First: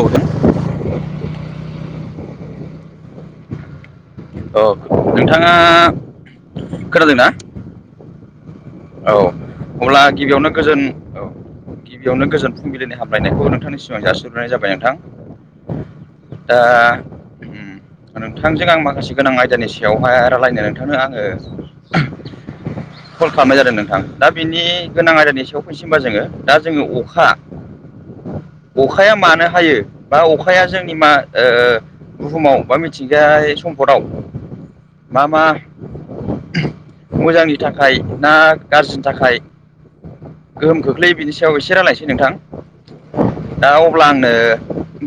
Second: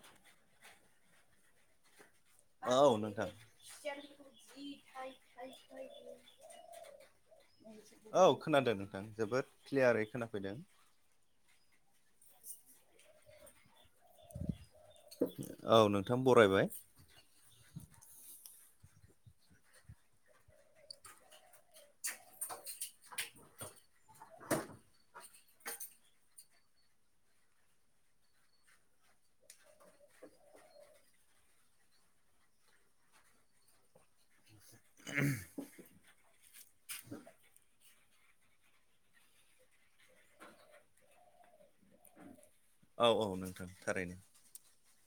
औ नोंथां। औ नोंथां। अ नोंथाङा खोनादोंना? औ खोनादों नोंथां औ जोबोद अब्ला क्लियारै खोनाफैदों। [unintelligible] औ। गिबियावनो गोजोन फुंबिलिनि हामलायनायखौ नोंथांनिसिम आं जासिहरग्रोनाय जाबाय नोंथां। औ नोंथां दा बरायबाय। उम नोंथांजों आं माखासे गोनां आयदानि सायावहाय रायलायनो नोंथांनो आङो कल खालामनाय जादों नोंथां दा बिनि गोनां आयदानि सायाव फैसै होनबा जोङो दा जोङो अखा अखाया मानो हायो बा अखाया जोंनि मा ओ बुहुमाव बा मिथिंगायारि सम्पदाव मा मा मोजांनि थाखाय ना गाज्रिनि थाखाय गोहोम खोख्लैयो बिनि सायाव एसे रायलायनोसै नोंथां। औ औ नोंथां दा अब्ला थारैनो आंनो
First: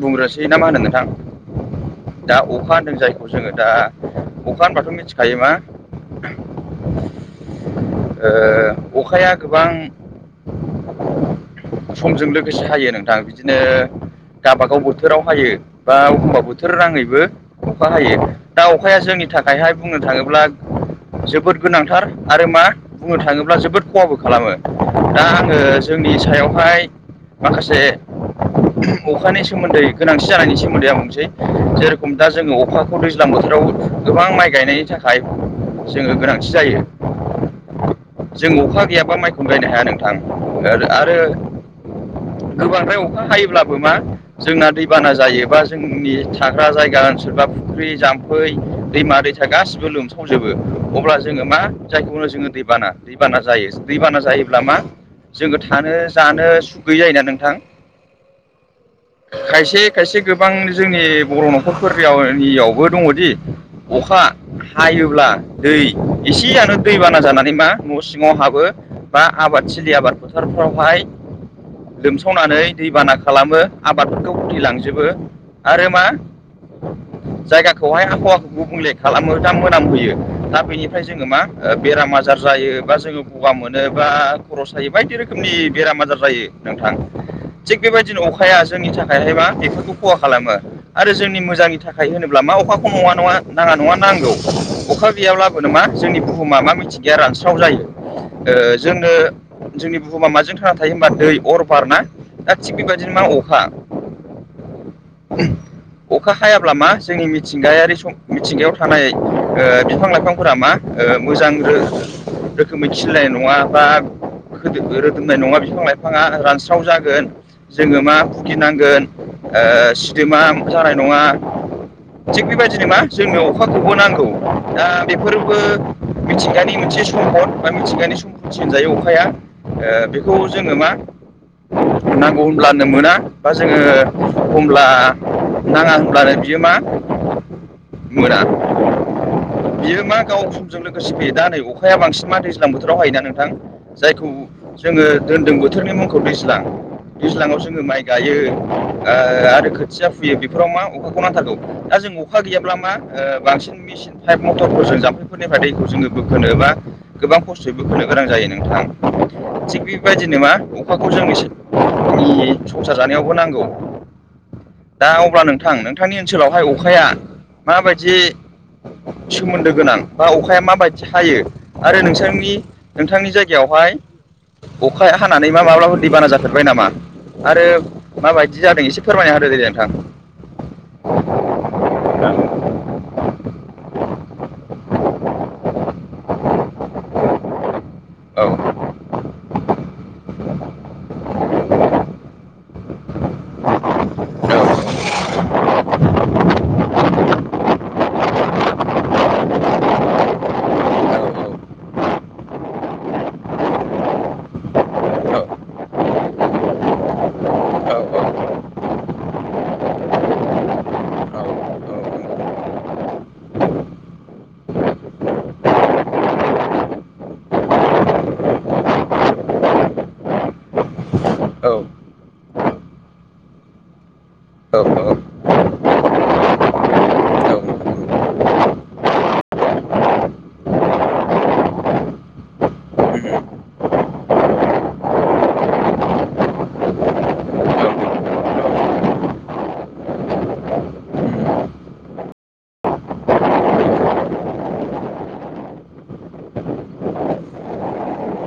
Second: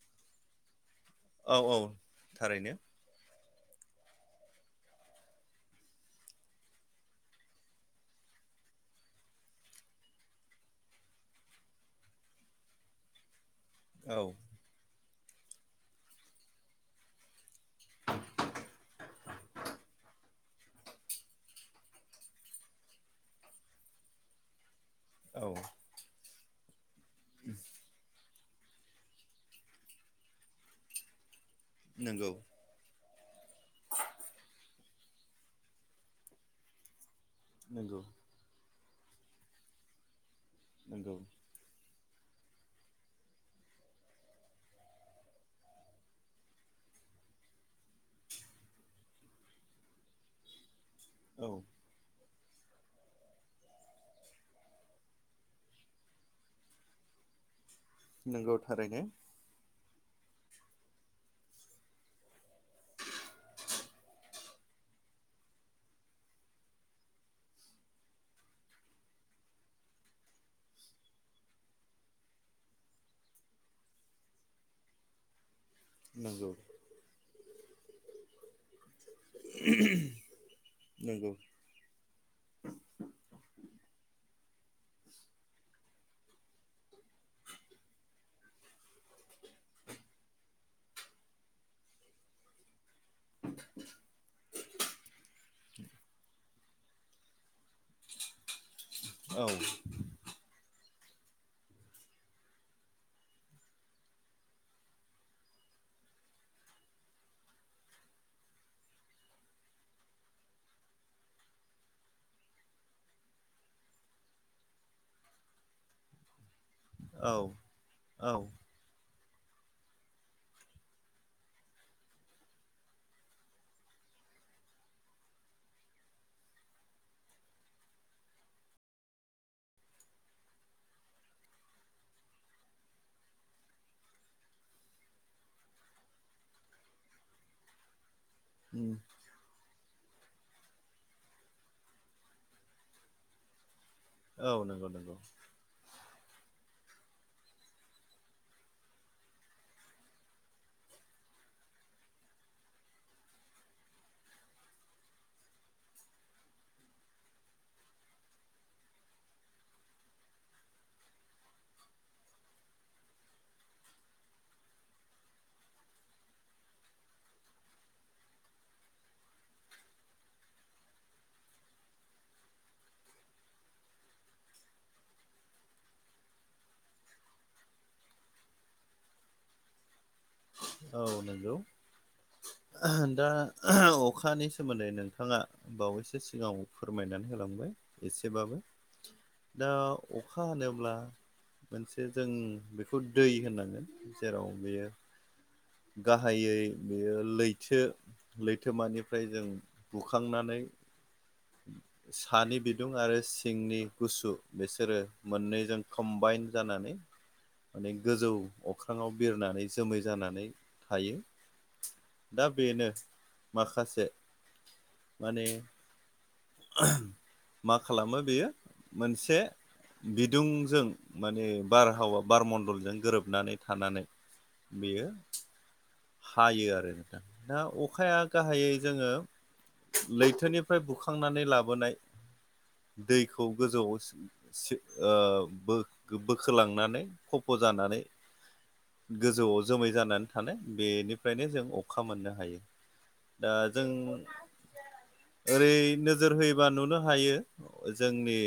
बुंग्रोसै ना मा होनो नोंथां औ औ दा थारैनो अखा होनदों जाय खौ जोङो दा अखा होनबाथ' मिथिखायो मा ओ अखाया गोबां समजों लोगोसे हायो नोंथां बिदिनो औ गावबागाव बोथो राव हायो बा एखमबा बोथोर नाङैबो अखा हायो दा अखाया जोंनि थाखायहाय बुंनो थाङोब्ला जोबोद गोनांथार आरो मा बुंनो थाङोब्ला जोबोद खहाबो खालामो। दा औ आङो जोंनि सायावहाय माखासे अखानि सोमोन्दै गोनांथि जानायनि सोमोन्दै आं बुंनोसै जेरखम दा नंगौ जोङो अखा खौ दैज्लां बोथोराव गोबां माइ गायनायनि थाखाय जोङो गोनांथि जायो। नोंगौ। जों अखा गैयाबा माइखौनो गायनो हाया नोंथां ओ नंगौ आरो गोबांद्राय अखा हायोब्लाबो मा जोंना दैबाना जायो बा जोंनि थाग्रा जायगा ओनसोल बा फुख्रि जाम्फै दैमा दै सा गासिबो लोमसावजोबो अब्ला जोङो औ मा जायखौ होनो जोङो दैबाना दैबाना जायो दैबाना जायोब्ला मा जोङो थानो जानो सुखै गैयै जायोना नोंथां? नोंगौ थारैनो। खायसे खायसे गोबां जोंनि बर' न'खरफोरनियाव नियावबो दङदि अखा हायोब्ला दै एसेयानो दै बाना जाना नै मा न' सिङाव हाबो बा आबाद थिलि आबाद फोथारफ्रावहाय लोमसावनानै दैबाना खालामो आबादफोरखौ उथिलांजोबो। आरो मा नंगौ जायगाखौहाय आबहावाखौ गुबुंले खालामो दा मोनामहोयो दा बेनिफ्राय जोङो नंगौ मा ओ बेरामा आजार जायो बा जोङो गगा मोनो बा खरस थायो बायदि रोखोमनि बेराम आजार जायो नोंथां। थिग बेबायदिनो अखाया जोंनि थाखायहायबा बेफोरखौ खहा खालामो आरो जोंनि मोजांनि थाखाय थाय- होनोब्ला मा अखाखौ नङा नङा नाङा नङा नांगौ अखा गैयाब्लाबोनो मा जोंनि बुहुमा मा मिथि गैया रानस्राव जायो ओ जोंनो औ जोंनि बुहुमा माजों थां थाय- होमबा दै अर बार ना दा थिग बेबायदिनो मा अखा [inaudible] अखा हायाब्ला मा जोंनि मिथिंगायारि सम मिथिंगायाव थानाय ओ बिफां लाइफांफोरा मा ओ मोजां रो रोखोमै खिलिनाय नङा बा खोदो रोदोमनाय नङा बिफां लाइफाङा रानसि गोथाव जागोन औ जोङो मा औ भुगिनांगोन सिदेमा जानाय नङा थिग बेबायदिनो मा जोंनो अखाखौबो नांगौ दा बेफोरबो मिथिंगानि मोनसे सम्पद बा मिथिंगानि सम्पद थिनजायो अखाया बेखौ जोङो मा नांगौ होमब्लानो मोना बा जोङो एमब्ला नाङा होनब्लानो बियो मा मोना [unintelligible] बियो मा गाव समजों लोगोसे फैयो दा नै अखाया बांसिन मा दैज्लां बोथोराव हायोना नोंथां? जायखौ औ नंगौ जोङो नंगौ दोनदों बोथोरनि मुंखौ दैज्लां। दैज्लाङाव जोङो माइ गायो आ आरो खोथिया फुयो बेफोराव मा अखाखौ नांथारगौ दा जों अखा अखा गैयाब्ला मा बांसिन मेसिन पाइप मटरफोर जों जाम्फैफोरनिफ्राय दैखौ जोङो बोखोनो बा गोबां खस्थ'यबो बोखोनो गोनां जायो नोंथां थिग बेबायदिनो मा अखाखौ जों एसे आनि संसार जानायावबो नांगौ। दा अब्ला नोंथां नोंथांनि ओनसोलावहाय अखाया माबायदि? सोमोन्दो गोनां बा अखाया माबायदि हायो आरो नोंसोरनि नोंथांनि जायगायावहाय अखाया हानानै मा माब्लाबफोर दैबाना जाफेरबाय नामा? आरो माबायदि जादों एसे फोरमायना होदो दे दे नोंथां? औ नोंगौ। दा अखानि सोमोन्दै नोंथाङा बावैसो सिगाङाव फोरमायनानै होलांबाय औ एसेबाबो दा अखा होनोब्ला मोनसे जों बेखौ दै होननांगोन जेराव बेयो गाहायै बेयो लैथो लैथोमानिफ्राय जों बुखांनानै सानि बिदुं आरो सिंनि गुसु बिसोरो औ मोननैजों कमबायन जानानै [inaudible] माने गोजौ अख्राङाव बिरनानै जोमै जानानै थायो दा बेनो माखासे माने- मा खालामो बेयो मोनसे बिदुंजों माने औ बारहावा बारमन्दलजों गोरोबनानै थानानै बेयो हायो आरो नोंथां दा अखाया गाहायै जोङो लैथोनिफ्राय बुखांनानै लाबोनाय दैखौ गोजौआव ओ बो बोखोलांनानै खफ' जानानै गोजौआव जोमै जानानै थानाय बेनिफ्रायनो जों अखा मोननो हायो। दा जों ओरै नोजोर होयोबा नुनो हायो जोंनि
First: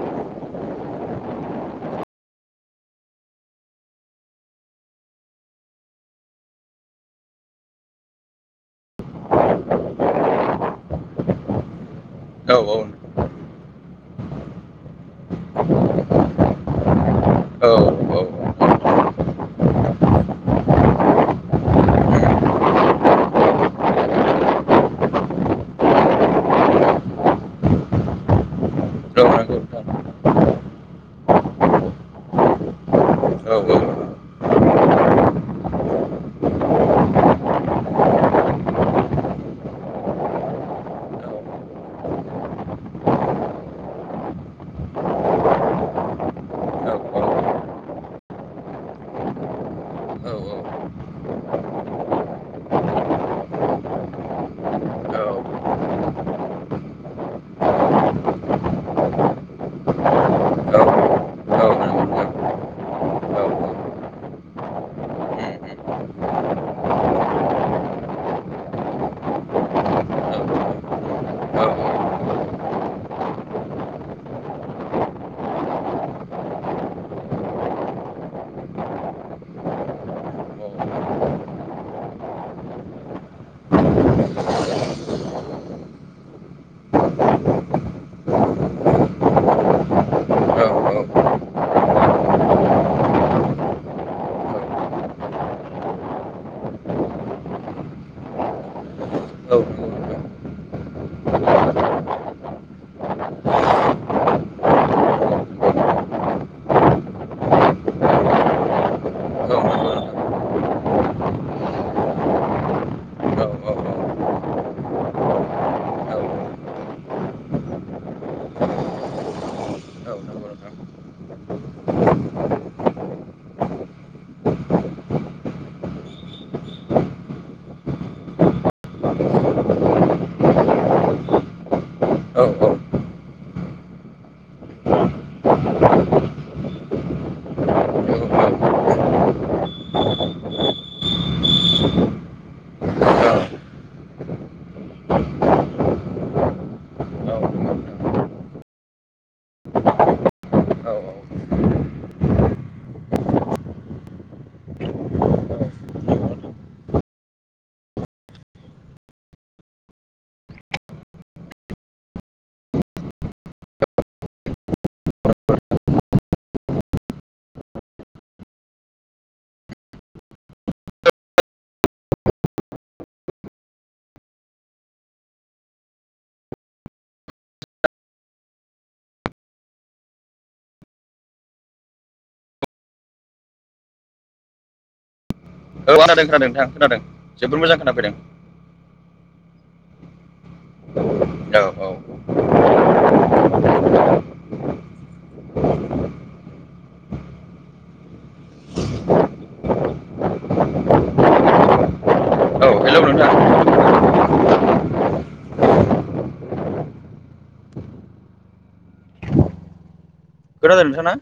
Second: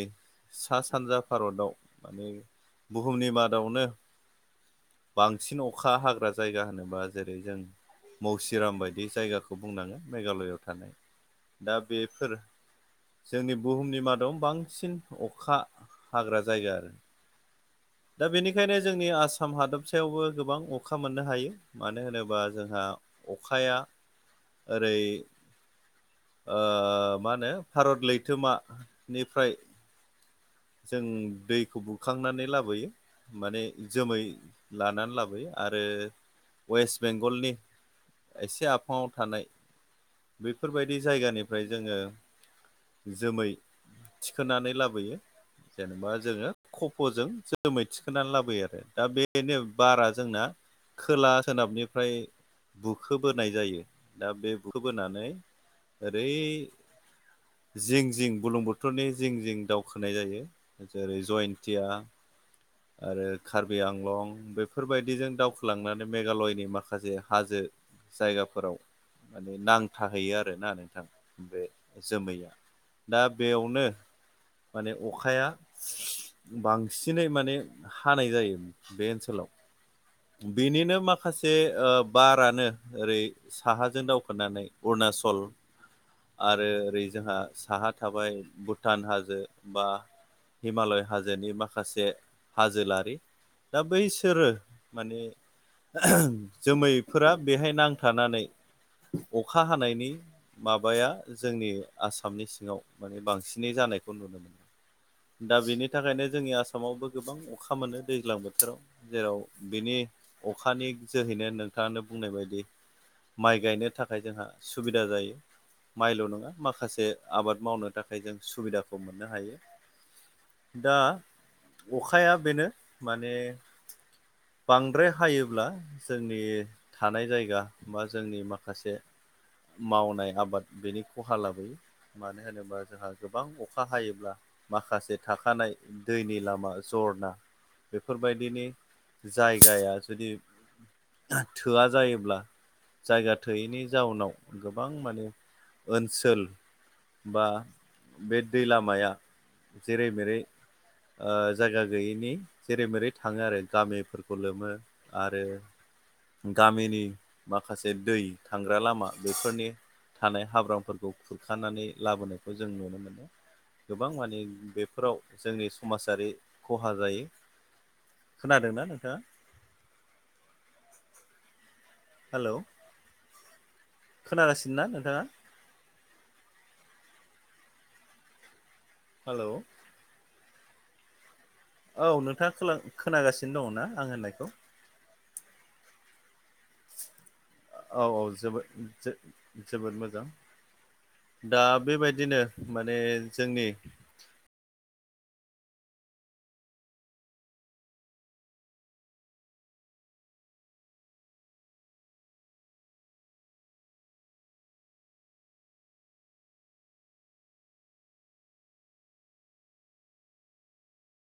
सा- सानजा भारताव माने बुहुमनि मादावनो बांसिन अखा हाग्रा जायगा होनोबा जेरै जों मौसिराम बायदि जायगाखौ बुंनाङो मेघालयआव थानाय दा बेफोर औ औ जोंनि बुहुमनि मादाव बांसिन अखा हाग्रा जायगा आरो औ औ दा बेनिखायनो जोंनि आसाम हादबसायावबो गोबां अखा मोननो हायो। मानो होनोबा जोंहा अखाया ओरै आ मा होनो भारत नंगौ लैथोमानिफ्राय नोंथां। औ नंगौ नोंथां। जों दैखौ बुखांनानै लाबोयो माने जोमै लानानै लाबोयो आरो वेस्ट बेंगलनि एसे आफाङाव थानाय बेफोरबायदि जायगानिफ्राय जोङो जोमै थिखोनानै लाबोयो जेनेबा जोङो खफ'जों जोमै थिखोनानै लाबोयो आरो दा बेनो बारा जोंना खोला सोनाबनिफ्राय बुखोबोनाय जायो दा बे बुखोबोनानै औ ओरै जिं जिं बुलुंबुथुरनि जिं जिं दावखोनाय जायो जेरै जयन्तिया आरो कार्बि आंलं बेफोरबायदिजों दावखोलांनानै मेघालयनि माखासे हाजो जायगाफोराव माने नांथाहैयो आरोना नोंथां बे औ जोमैया दा बेयावनो माने अखाया बांसिनै माने हानाय जायो बे ओनसोलाव औ बेनिनो माखासे आ बारानो ओरै साहाजों दावखोनानै अरुणाचल आरो ओरै जोंहा साहा थाबाय भुटान हाजो बा औ हिमालय खोनादों हाजोनि माखासे हाजोलारि दा बैसोरो माने जोमैफोरा बेहाय नांथानानै अखा हानायनि माबाया जोंनि आसामनि सिङाव माने बांसिनै जानायखौ नुनो मोनो दा बेनि थाखायनो जोंनि आसामावबो गोबां अखा मोनो दैज्लां बोथोराव जेराव बिनि खोनादों अखानि जोहैनो नोंथाङानो बुंनाय बायदि माइ गायनो थाखाय जोंहा सुबिदा जायो माइल' नङा माखासे आबाद मावनो थाखाय जों सुबिदाखौ मोननो हायो दा अखाया बेनो माने बांद्राय हायोब्ला जोंनि थानाय जायगा बा जोंनि माखासे मावनाय आबाद बेनि खहा लाबोयो मानो होनोबा जोंहा गोबां अखा बा जरना बेफोरबायदिनि जायगाया जुदि दा थोआ जायोब्ला जायगा थोयैनि जाउनाव गोबां माने ओनसोल बा बे दै लामाया जेरै मेरै आ जायगा गैयिनि जेरै मेरै थाङो आरो गामिफोरखौ लोमो आरो गामिनि माखासे दै थांग्रा लामा बेफोरनि थानाय हाब्रांफोरखौ खुरखानानै लाबोनायखौ जों नुनो मोनो गोबां माने बेफोराव जोंनि समाजारि खहा जायो खोनादोंना नोंथाङा हेलौ खोनागासिनो ना नोंथाङा हेलौ औ नोंथाङा खोला खोनागासिनो दङना आं होननायखौ नोंथां खोनादों जोबोद मोजां औ खोनाफैदों औ जोबोद जो जोबोद मोजां औ दा बेबायदिनो माने जोंनि औ हेलौ नोंथां खोनादों नोंथां ना